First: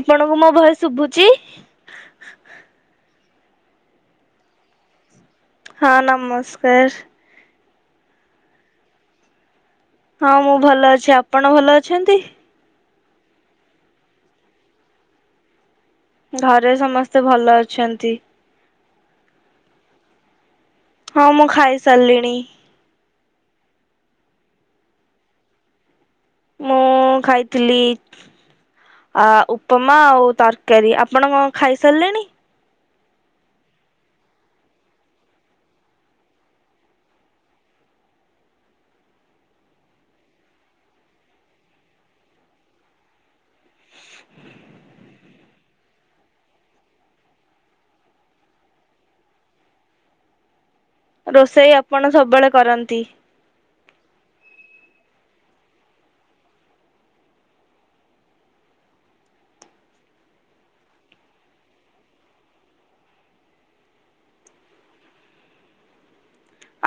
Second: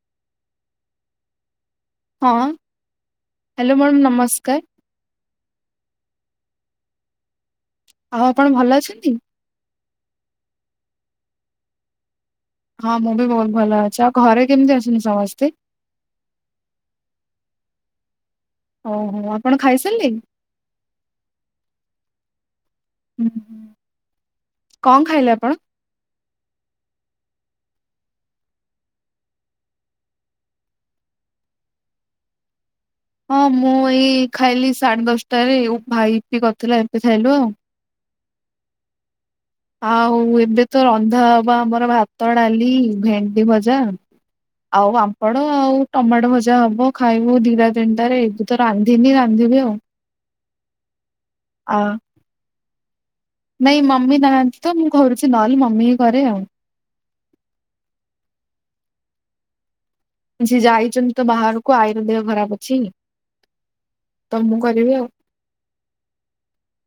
ଆପଣଙ୍କୁ ମୋ ଭୋଏସ ଶୁଭୁଛି। ହଁ ହାଲୋ ମ୍ୟାଡ଼ମ୍ ନମସ୍କାର। ହଁ ନମସ୍କାର ଆଉ ଆପଣ ଭଲ ଅଛନ୍ତି। ହଁ ମୁଁ ଭଲ ଅଛି ଆପଣ ଭଲ ଅଛନ୍ତି। ହଁ ମୁଁ ବି ବହୁତ ଭଲ ଅଛି ଆଉ ଘରେ କେମିତି ଅଛନ୍ତି ସମସ୍ତେ ଘରେ ସମସ୍ତେ ଭଲ ଅଛନ୍ତି। ଓ ହୋ ଆପଣ ଖାଇ ସାରିଲେ ହଁ ମୁଁ ଖାଇ ସାରିଲିଣି ହଁ କଣ ଖାଇଲେ ଆପଣ ମୁଁ ଖାଇଥିଲି ଉପମା ଆଉ ତରକାରୀ ଆପଣ କଣ ଖାଇ ସାରିଲେଣି ହଁ ମୁଁ ଏଇ ଖାଇଲି ସାଢ଼େ ଦଶଟାରେ ଭାଇ ଇଟିଲି କରିଥିଲା ଏବେ ଖାଇଲୁ ଆଉ ଆଉ ଏବେ ତ ରନ୍ଧା ହବା ଆମର ଭାତ ଡାଲି ଭେଣ୍ଡି ଭଜା ଯା ଆଉ ପାମ୍ପ ପାମ୍ପଡ ଆଉ ଟମାଟ ଭଜା ହବ ଖାଇବୁ ଦିଇଟା ତିନିଟାରେ ଏବେ ତ ରାନ୍ଧିନି ରାନ୍ଧିବି ଆଉ ରୋଷେଇ ଆ ଆପଣ ସବୁବେଳେ କରନ୍ତି ନାଇଁ ମମି ନାହାନ୍ତି ତ ମୁଁ କରରୁଛି ନହେଲେ ମମି କରେ ଆଉ ସେ ଯାଇଛନ୍ତି ତ ବାହାରକୁ ଆଇର ଦେହ ଖରାପ ଅଛି ତ ମୁଁ କରିବି ଆଉ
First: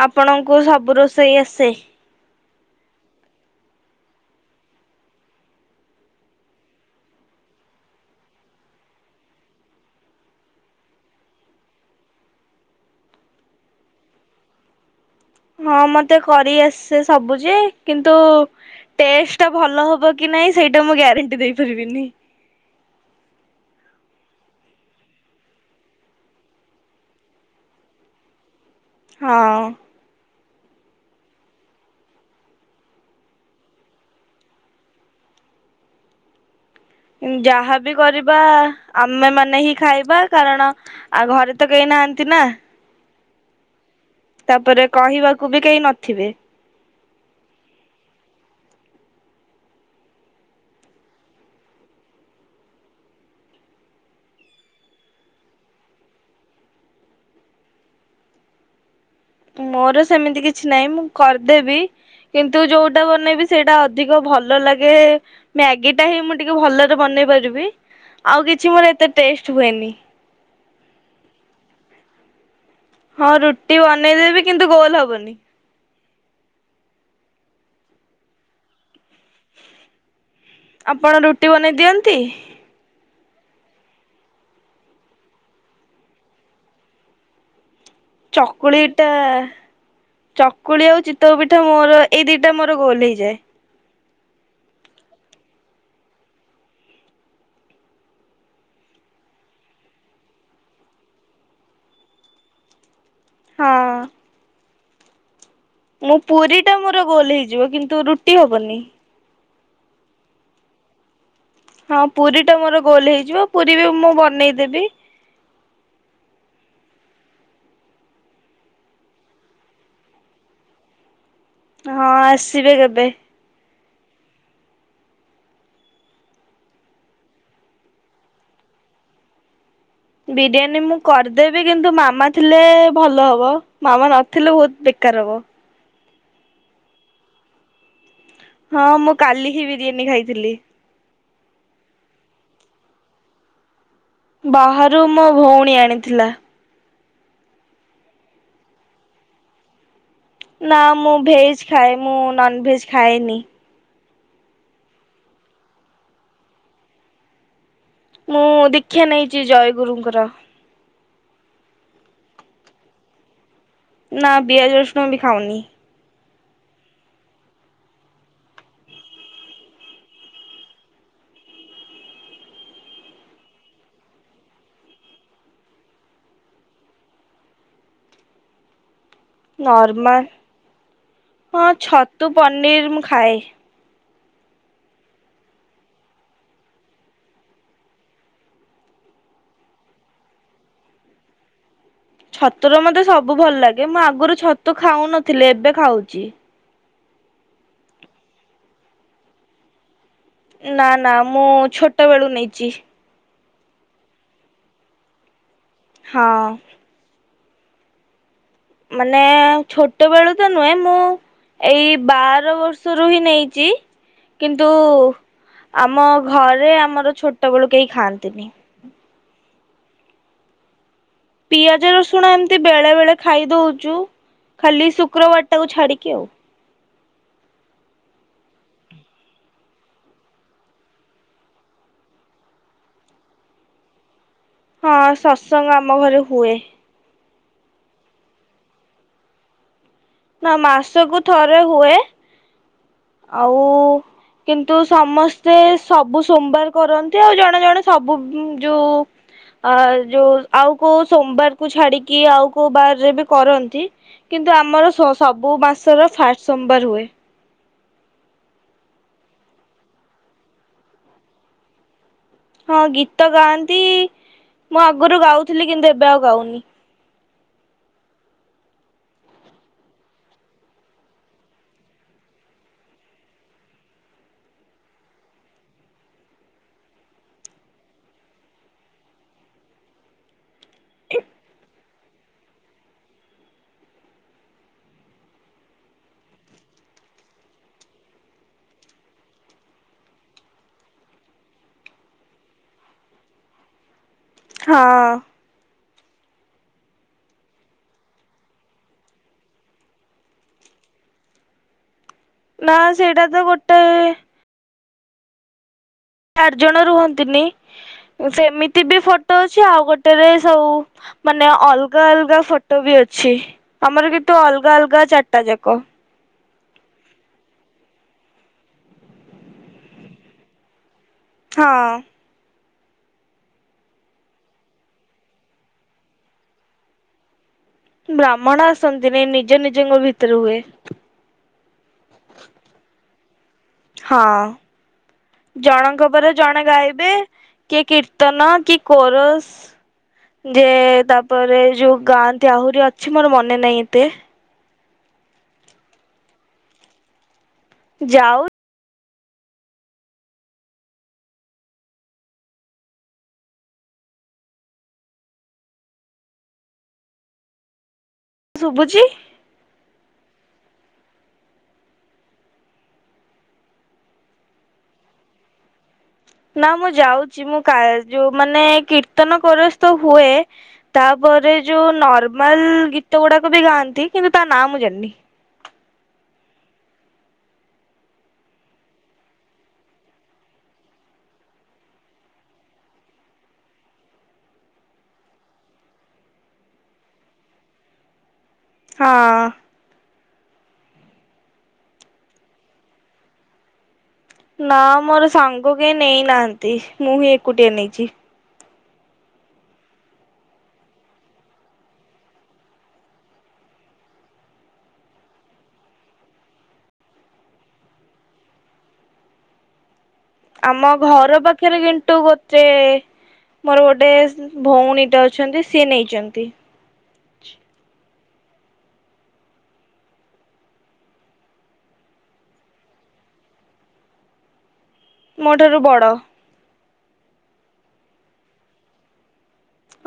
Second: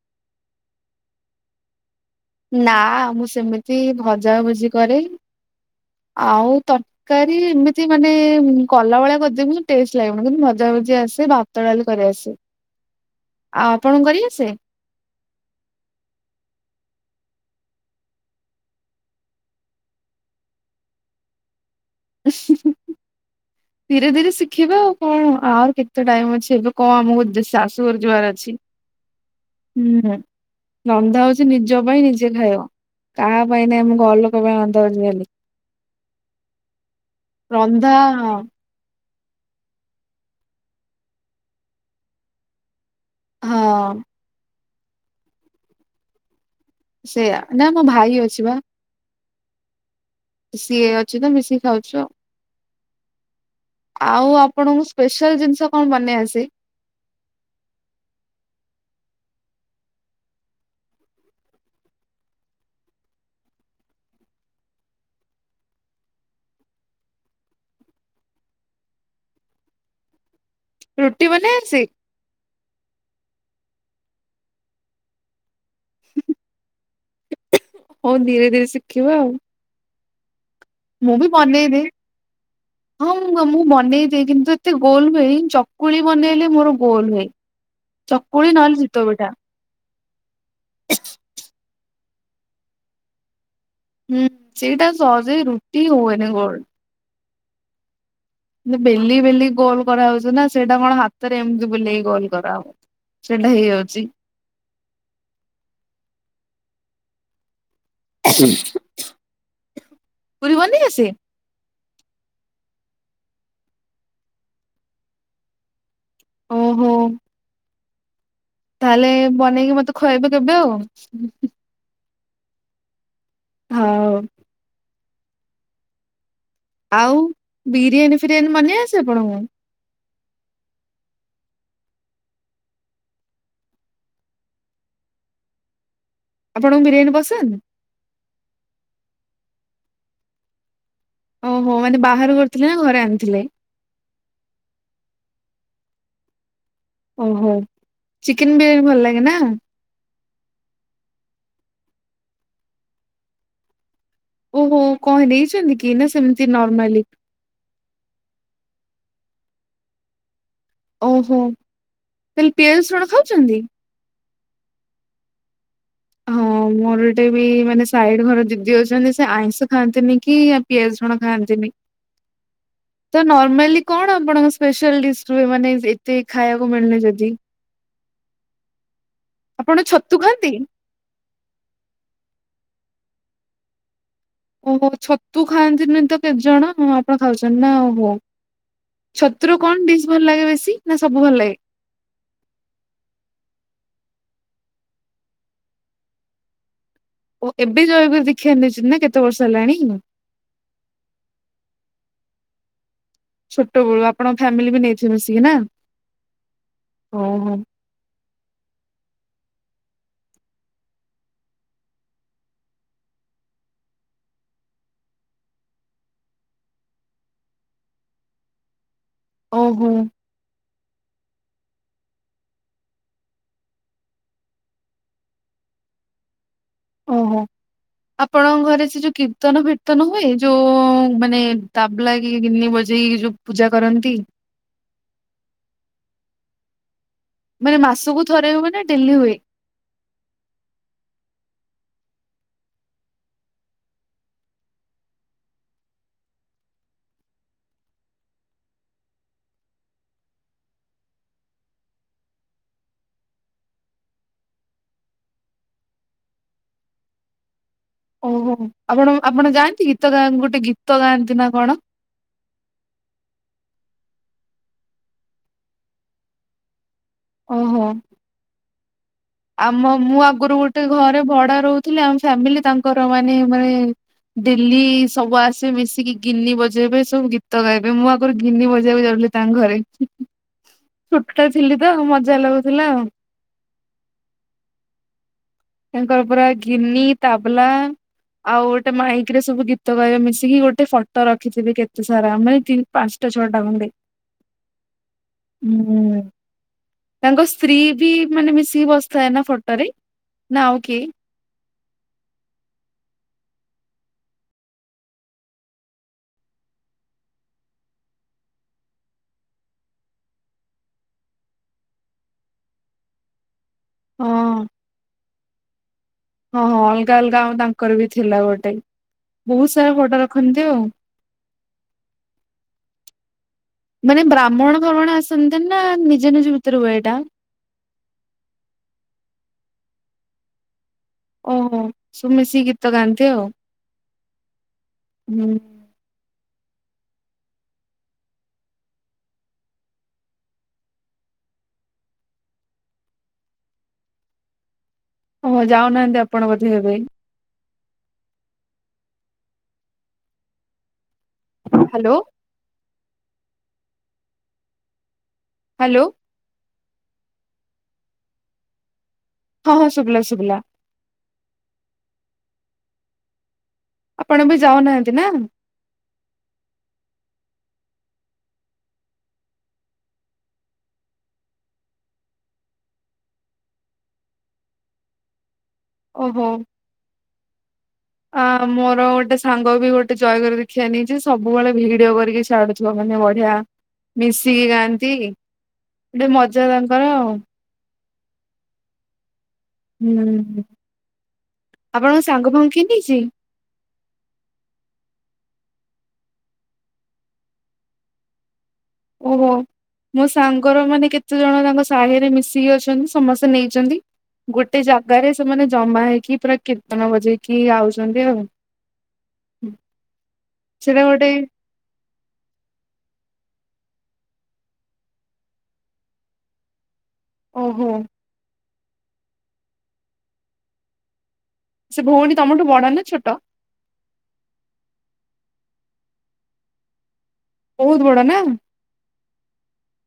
ଆପଣଙ୍କୁ ସବୁ ରୋଷେଇ ଆସେ ନା ମୁଁ ସେମିତି ଭଜା ଭଜି କରେ ଆଉ ତରକାରୀ ଏମିତି ମାନେ କଲା ଭଳିଆ କରିଦେବି ଟେଷ୍ଟ ଲାଗିବନି କିନ୍ତୁ ଭଜା ଭଜି ଆସେ ଭାତ ଡାଲି କରି ଆସେ ଆଉ ଆପଣ କରିଆସେ ହଁ ମତେ କରି ଆସେ ସବୁ ଯେ କିନ୍ତୁ ଟେଷ୍ଟ ଟା ଭଲ ହବ କି ନାଇଁ ସେଇଟା ମୁଁ ଗ୍ୟାରେଣ୍ଟି ଦେଇ ଧୀରେ ଧୀରେ ଶିଖ୍ ଦେଖିବା ଆଉ କଣ ଆର କେତେ ଟାଇମ ଅଛି ଏବେ କଣ ଆମକୁ ଶାଶୁଘ ଯିବାର ଅଛି। ହଁ। ହୁଁ ରନ୍ଧା ହଉଛି ନିଜ ପାଇଁ ନିଜେ ଖାଇବ କାହା ପାଇଁ ନାଇଁ ମୁ ଘର ଲୋକ ପାଇଁ ରନ୍ଧା ହଉଛି ଖାଲି। ଯାହାବି ରନ୍ଧା କରିବା ହଁ ଆମେ ମାନେ ହିଁ ଖାଇବା କାରଣ ଆ ଘରେ ତ କେହି ନାହାନ୍ତି ନା ହଁ ତାପରେ କହିବାକୁ ବି କେହି ନଥିବେ। ସେଇୟା ନା ନା ଭାଇ ଅଛି ବା ସିଏ ଅଛି ତ ମିଶିକି ଖାଉଛୁ ଆଉ ଆଉ ଆପଣଙ୍କୁ ସ୍ପେଶାଲ ଜିନିଷ କଣ ବନେଇ ଆସେ ମୋର ସେମିତି କିଛି ନାହିଁ ମୁଁ କରିଦେବି କିନ୍ତୁ ଯୋଉଟା ବନେଇବି ସେଇଟା ଅଧିକ ଭଲ ଲାଗେ ମ୍ୟାଗି ଟା ହିଁ ମୁଁ ଟିକେ ଭଲରେ ବନେଇ ପାରିବି ଆଉ କିଛି ମୋର ଏତେ ଟେଷ୍ଟ ହୁଏନି। ରୁଟି ବନେଇ ଆସେ? ହଁ ରୁଟି ବନେଇଦେବି କିନ୍ତୁ ଗୋଲ ହବନି। ହୁଁ ହୁଁ ହଉ ଧୀରେ ଧୀରେ ଶିଖିବ ଆଉ ମୁଁ ଆପଣ ବି ରୁଟି ବନେଇ ବନେଇଦିଏ। ଦିଅନ୍ତି? ହଁ ମୁଁ ମୁଁ ବନେଇଦିଏ କିନ୍ତୁ ଏତେ ଗୋଲ ହୁଏନି ଚକୁଳି ବନେଇଲେ ମୋର ଗୋଲ ହୁଏ। ଚକୁଳି ନହଲେ ଚିତଉ ପଠା। ଚକୁଳି ଆଉ ଚିତଉ ପିଠା ମୋର ଏଇ ଦିଟା ମୋର ଗୋଲ ହେଇଯାଏ। ହୁଁ ସେଇଟା ସହଜେ ରୁଟି ହଏନି ଗୋଲ ବେଲି ବେଲି ଗୋଲ କରାହଉଛି ନା ସେଇଟା କଣ ହାତରେ ଏମିତି ବୁଲେଇ ଗୋଲ କରାହୁଏ। ସେଇଟା ହେଇଯାଉଛି। ମୋ ପୁରୀ ଟା ମୋର ଗୋଲ ହେଇଯିବ କିନ୍ତୁ ତ ରୁଟି ହବନି ପୁରି ବନେଇଆସେ? ହଁ ପୁରୀ ଟା ମୋର ଗୋଲ ହେଇଯିବ ପୁରୀ ବି ମୁଁ ବନେଇଦେବି। ଓହୋ ତାହେଲେ ବନେଇକି ମତେ ଖୁଆଇବେ କେବେ ଆଉ ହଁ ଆସିବେ କେବେ ହଁ ଆଉ ବିରିୟାନୀ ଫିରିୟାନୀ ବନେଇ ଆସେ ଆପଣଙ୍କୁ? ବିରିୟାନୀ ମୁଁ କରିଦେବି କିନ୍ତୁ ମାମା ଥିଲେ ଭଲ ହବ ମାମା ନଥିଲେ ବହୁତ ବେକାର ହବ। ଆପଣଙ୍କୁ ବିରିୟାନୀ ପସନ୍ଦ? ହଁ ମୁଁ କାଲି ହିଁ ବିରିୟାନୀ ଖାଇଥିଲି। ଓହୋ ମାନେ ବାହାରୁ କରିଥିଲେ ନା ଘରେ ଆଣିଥିଲେ? ବାହାରୁ ମୋ ଭଉଣୀ ଆଣିଥିଲା। ଓହୋ ଚିକେନ ବିରିୟାନୀ ଭଲ ଲାଗେ ନା ନା ମୁଁ ଭେଜ ଖାଏ ମୁଁ ନନ୍ ଭେଜ ଖାଏନି। ଓହୋ କଣ ନେଇଛନ୍ତି କି ନା ସେମିତି ନର୍ମାଲି ମୁଁ ଦୀକ୍ଷା ନେଇଛି ଜୟ ଗୁରୁଙ୍କର। ଓହୋ ତାହେଲେ ପିଆଜ ରସୁଣ ଖାଉଛନ୍ତି? ନା ପିଆଜ ରସୁଣ ବି ଖାଉନି। ହଁ ମୋର ଗୋଟେ ବି ମାନେ ସାଇଡ୍ ଘର ଦିଦି ଅଛନ୍ତି ସେ ଆଇଁଷ ଖାଆନ୍ତିନି କି ପିଆଜ ରସୁଣ ଖାଆନ୍ତିନି ତ ନର୍ମାଲି କଣ ଆପଣଙ୍କ ସ୍ପେଶିଆଲ୍ ଡିସ୍ ରୁହେ ମାନେ ଏତେ ଖାଇବାକୁ ମିଳୁନି ଯଦି ଆପଣ ଛତୁ ନର୍ମାଲ ଖାଆନ୍ତି? ହଁ ଛତୁ ପନିର ମୁଁ ଖାଏ। ଓହୋ ଛତୁ ଖାଆନ୍ତିନି ତ କେତେଜଣ ଆପଣ ଖାଉଛନ୍ତି ନା ଓହୋ ଛତୁୁର କଣ ଡିସ୍ ଭଲ ଲାଗେ ବେଶୀ ନା ସବୁ ଭଲ ଲାଗେ। ଛତୁର ମତେ ସବୁ ଭଲ ଲାଗେ ମୁଁ ଆଗରୁ ଛତୁ ଖାଉନଥିଲି ଏବେ ଖାଉଛି। ଓ ଏବେ ଜୟଗୁରୁ ଦୀକ୍ଷା ନେଇଛନ୍ତି ନା କେତେ ବର୍ଷ ହେଲାଣି? ନା ନା ମୁଁ ଛୋଟ ବେଳୁ ନେଇଛି। ଛୋଟବେଳୁ ଆପଣଙ୍କ ଫ୍ୟାମିଲି ବି ନେଇଥିବେ ସିଏନା ନା ହଁଅ ହଁୁ ହଁୁ ମାନେ ଛୋଟ ବେଳୁ ତ ନୁହେଁ ମୁଁ ଏଇ ବାର ବର୍ଷରୁ ହିଁ ନେଇଛି କିନ୍ତୁ ଆମ ଘରେ ଆମ ଛୋଟ ବେଳୁ କେହି ଖାଆନ୍ତିନି। ଓହୋଃ ପିଆଜ ରସୁଣ ଏମତି ବେଳେ ବେଳେ ଖାଇ ଦଉଛୁ ଖାଲି ଶୁକ୍ରବାର ଟାକୁ ଛାଡିକି ଆଉ। ଓହୋ ଆପଣଙ୍କ ଘରେ ସେ ଯୋଉ କୀର୍ତ୍ତନ ଫୀର୍ତ୍ତନ ହୁଏ ଯୋଉ ମାନେ ତାବଲା କି ଗିନି ବଜେଇ ଯୋଉ ପୂଜା କରନ୍ତି। ହଁ ସତ୍ସଙ୍ଗ ଆମ ଘରେ ହୁଏ। ମାନେ ମାସକୁ ଥରେ ହୁଏ ନା ଡେଲି ହୁଏ। ନା ମାସକୁ ଥରେ ହୁଏ। ଆଉ କିନ୍ତୁ ସମସ୍ତେ ସବୁ ସୋମବାର କରନ୍ତି ଆଉ ଜଣେ ଜଣେ ସବୁ ଯୁ ଆ ଯୋଉ ଆଉ କୋଉ ସୋମବାର କୁ ଛାଡିକି ଆଉ କୋଉ ବାରରେ ବି କରନ୍ତି କିନ୍ତୁ ଆମର ସବୁ ମାସର ଫାର୍ଷ୍ଟ ସୋମବାର ହୁଏ ଓହୋ ଆପଣ ଆପଣ ଯାଆନ୍ତି ଗୀତ ଗା ଗୋଟେ ଗୀତ ଗାଆନ୍ତି ନା କଣ ହଁ ଗୀତ ଗାଆନ୍ତି ମୁଁ ଆଗରୁ ଗାଉଥିଲି କିନ୍ତୁ ଏବେ ଆଉ ଗାଉନି। ଓହୋ ଆମ ମୁଁ ଆଗରୁ ଗୋଟେ ଘରେ ଭଡା ରହୁଥିଲି ଆମ ଫ୍ୟାମିଲି ତାଙ୍କର ମାନେ ମାନେ ଡେଲି ସବୁ ଆସି ମିଶିକି ଗିନି ବଜେଇବେ ସବୁ ଗୀତ ଗାଇବେ ମୁଁ ଆଗରୁ ଗିନି ବଜେଇକୁ ଯାଉଥିଲି ତାଙ୍କ ଘରେ। ସୁଟ ଟା ଥିଲି ତ ମଜା ଲାଗୁଥିଲା ଆଉ ତାଙ୍କର ପୁରା ଗିନି ତାବଲା ଆଉ ଗୋଟେ ମାଇକି ରେ ସବୁ ଗୀତ ଗାଇବେ ମିଶିକି ଗୋଟେ ଫଟୋ ରଖିଥିବେ କେତେ ସାରା ମାନେ ତିନ ପାଞ୍ଚଟା ଛଅଟା ଖଣ୍ଡେ ହଁଅ ହୁଁ ତାଙ୍କ ସ୍ତ୍ରୀ ବି ମାନେ ମିଶିକି ବସିଥାଏ ନା ଫଟୋ ରେ। ନା ଓକେ ନାଁ ସେଇଟା ତ ଗୋଟେ ଚାରି ଜଣ ରୁହନ୍ତିନି ସେମିତି ବି ଫଟୋ ଅଛି ଆଉ ଗୋଟେରେ ସବୁ ମାନେ ଅଲଗା ଅଲଗା ଫଟୋ ବି ଅଛି। ଆମର ହଁ କିନ୍ତୁ ଅଲଗା ଅଲଗା ଚାରିଟା ଯାକ। ହଁ ହଁ ଅଲଗା ଅଲଗା ଆଉ ତାଙ୍କର ବି ଥିଲା ଗୋଟେ ବହୁତ ସାରା ଫୋଟ ରଖନ୍ତି ଆଉ ହଁଅ ମାନେ ବ୍ରାହ୍ମଣ ଫ୍ରାବ୍ହ୍ମଣ ଆସନ୍ତି ନା ନିଜ ନିଜ ଭିତରେ ହୁଏ ଏଇଟା ବ୍ରାହ୍ମଣ ଆସନ୍ତି ନି ନିଜ ନିଜଙ୍କ ଭିତରେ ହୁଏ ଓହୋ ସବୁ ମିଶିକି ଗୀତ ଗାନ୍ତି ତି ଅଉ ହଁ ଜଣଙ୍କ ପରେ ଜଣେ ଗାଇବେ କି କୀର୍ତ୍ତନ କି କୋରସ ଯେ ତାପରେ ଯୋଉ ଗାନ୍ତି ଆହୁରି ଅଛି ମୋର ମନେ ନାହିଁ ଏତେ ଓହ ଯାଉନାହାନ୍ତି ଆପଣ ବୋଧେ ଏବେ ଯାଉ ହ୍ୟାଲୋ ହ୍ୟାଲୋ ଶୁଭୁଚି ହଁ ହଁ ଶୁଭଲା ଶୁଭଲା ଆପଣ ବି ଯାଉନାହାନ୍ତି ନା ନା ମୁଁ ଯାଉଛି ମୁଁ ଯୋଉ ମାନେ କୀର୍ତ୍ତନ କରରେ ତ ହୁଏ ତାପରେ ଯୋଉ ନର୍ମାଲ ଗୀତ ଗୁଡାକ ବି ଗାଆନ୍ତି କିନ୍ତୁ ତା ନାଁ ମୁଁ ଜାଣିନି। ଓହୋ ଆ ମୋର ଗୋଟେ ସାଙ୍ଗ ବି ଗୋଟେ ଜୟ ଗୁରୁ ଦୀକ୍ଷା ନେଇଛି ସବୁବେଳେ ଭିଡିଓ କରିକି ଛାଡୁଥିବ ମାନେ ବଢିଆ ମିଶିକି ଗାଆନ୍ତି ଗୋଟେ ମଜା ତାଙ୍କର ଆଉ ହଁ ହୁଁ ଆପଣଙ୍କ ସାଙ୍ଗ ଫାଙ୍ଗ କି ନେଇଚି ନା ମୋର ସାଙ୍ଗ କେହି ନେଇନାହାନ୍ତି ମୁଁ ହିଁ ଏକୁଟିଆ ନେଇଛି। ଓହୋ ମୋ ସାଙ୍ଗର ମାନେ କେତେ ଜଣ ତାଙ୍କ ସାହିରେ ମିଶିକି ଅଛନ୍ତି ସମସ୍ତେ ନେଇଛନ୍ତି ଗୋଟେ ଜାଗାରେ ସେମାନେ ଜମା ହେଇକି ପୁରା କୀର୍ତ୍ତନ ବଜେଇକି ଆଉଛନ୍ତି ଆଉ। ଆମ ସେଟା ଗୋଟେ ଘର ପାଖେରେ କିନ୍ତୁ ଗୋତେ ମୋର ଗୋ ଡେସ୍ ଭଉଣୀଟା ଅଛନ୍ତି ସିଏ ନେଇଚନ୍ତି। ଓହୋ। ସେ ଭୋଉଣୀ ତମରଠୁ ବଡ଼ ନାଁ ଛୋଟ? ମୋ ଠାରୁ ବଡ଼। ବୋହୁତ ବଡ଼ ନାଁ?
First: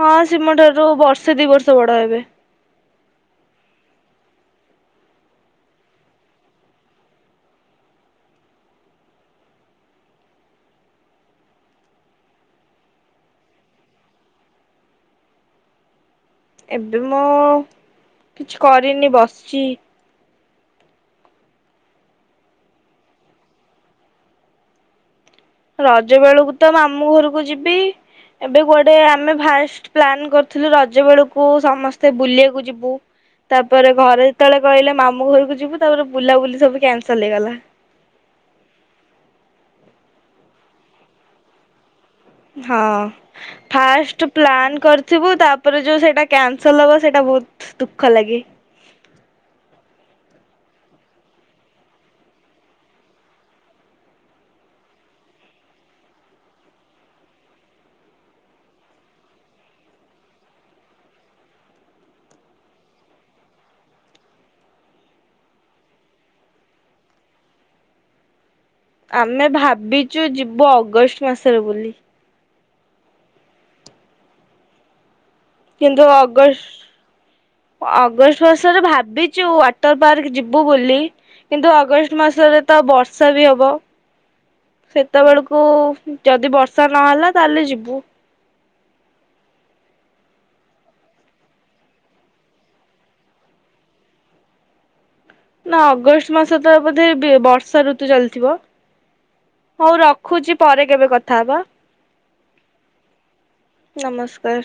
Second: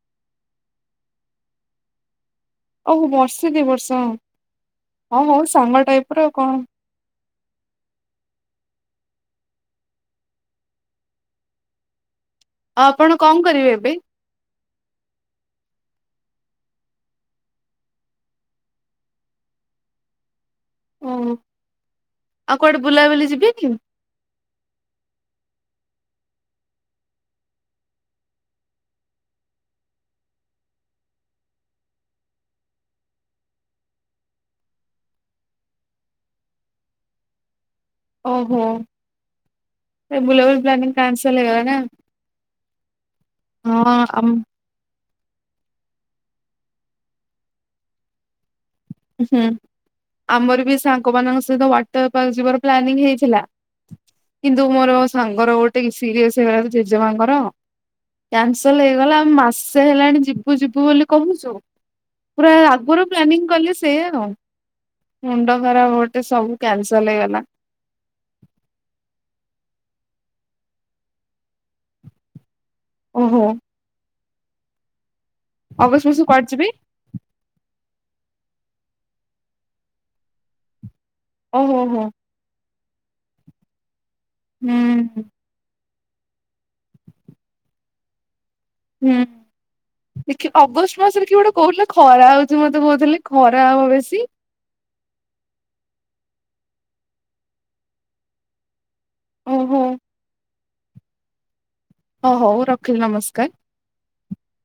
ହଁ ସି ମୋ ଠାରୁ ବର୍ଷେ ଦି ବର୍ଷ ବଡ଼ ହେବେ। ଅ ଉ ବର୍ଷେ ଦି ବର୍ଷ ହଁ ହୋଉ ସାଙ୍ଗ ଟାଇପର କଣ ଆଉ ଆପଣ କଣ କରିବେ ଏବେ? ଏବେ ମୁଁ କିଛି କରିନି ବସଚି। ଓ ଆଉ କୁଆଡେ ବୁଲାବୁଲି ଯିବେ କି? ରଜ ବେଳୁକୁ ତ ମାମୁଁ ଘରୁକୁ ଯିବି। ଏବେ କୁଆଡ଼େ ଆମେ ଫାଷ୍ଟ ପ୍ଲାନ୍ କରିଥିଲୁ ରଜ ବେଳୁକୁ ସମସ୍ତେ ବୁଲିବାକୁ ଯିବୁ ତାପରେ ଘରେ ଯେତୋଳେ କହିଲେ ମାମୁଁ ଘରକୁ ଯିବୁ ତାପରେ ବୁଲାବୁଲି ସବୁ କ୍ୟାନସଲ ହେଇଗଲା। ଓହୋ ଏ ବୁଲାବୁଲ ପ୍ଲାାନିଂ କ୍ୟାନ୍ସଲ ହେଇଗଲା ନାଁ? ହଁ ଆମ ଫାଷ୍ଟ ପ୍ଲାନ କର୍ ଥିବୁ ତାପରେ ଯୋଉ ସେଇଟା କ୍ୟାନସଲ ହବ ସେଇଟା ବୋହୁତ ଦୁଃଖ ଲାଗେ। ହୁଁ ଆମର ବି ସାଙ୍ଗମାନଙ୍କ ସହିତ ୱାଟର ପାର୍କ ଯିବାର ପ୍ଲାନିଂ ହେଇଥିଲା କିନ୍ତୁ ମୋର ସାଙ୍ଗର ଗୋଟେ କି ସିରିଅସ୍ ହେଇଗଲା ତ ଜେଜେମାଙ୍କର କ୍ୟାନସଲ ହେଇଗଲା। ଆଉ ମାସେ ହେଲାଣି ଯିବୁ ଯିବୁ ବୋଲି କହୁଚୁ ପୁରା ଆଗୁରୁ ପ୍ଲାନିଂ କଲେ ସେଇଆ ଆଉ ମୁଣ୍ଡ ଖରାପ ଗୋଟେ ସବୁ କ୍ୟାନସଲ ହେଇଗଲା। ଆମେ ଭାବିଚୁ ଯିବୁ ଅଗଷ୍ଟ ମାସରେ ବୋଲି। ଓହୋ। କିନ୍ତୁ ଅଗଷ୍ଟ ମାସକୁ କୁଆଡେ ଯିବି ଅଗଷ୍ଟ ଅଗଷ୍ଟ ସୁ ଆସରେ ଭାବିଚୁ ୱାଟର ପାର୍କ ଯିବୁ ବୋଲି। କିନ୍ତୁ ଓହୋ ହୋ ଅଗଷ୍ଟ ମାସରେ ତ ବର୍ଷା ବି ହବ। ହୁଁ ସେତବେଳୁକୁ ଯଦି ବର୍ଷା ନହେଲା ତାହେଲେ ଯିବୁ। ହୁଁ ଦେଖେ ଅଗଷ୍ଟ ମାସରେ କିଏ ଗୋଟେ କୋହୁଥୁଲା ଖରା ହଉଚି ମତେ ବୋଉଥୁଲେ ଖରା ହବ ବେଶୀ। ନାଁ ଅଗଷ୍ଟ ମାସ ତା ବୋଧେ ବେ ବର୍ଷା ଋତୁ ଚାଲିଥିବ। ଓହୋ ହଉ ରଖୁଚି। ପରେ କେବେ କଥା ହବା। ହଁ ହଉ ରଖିଲି ନମସ୍କାର। ନମସ୍କାର।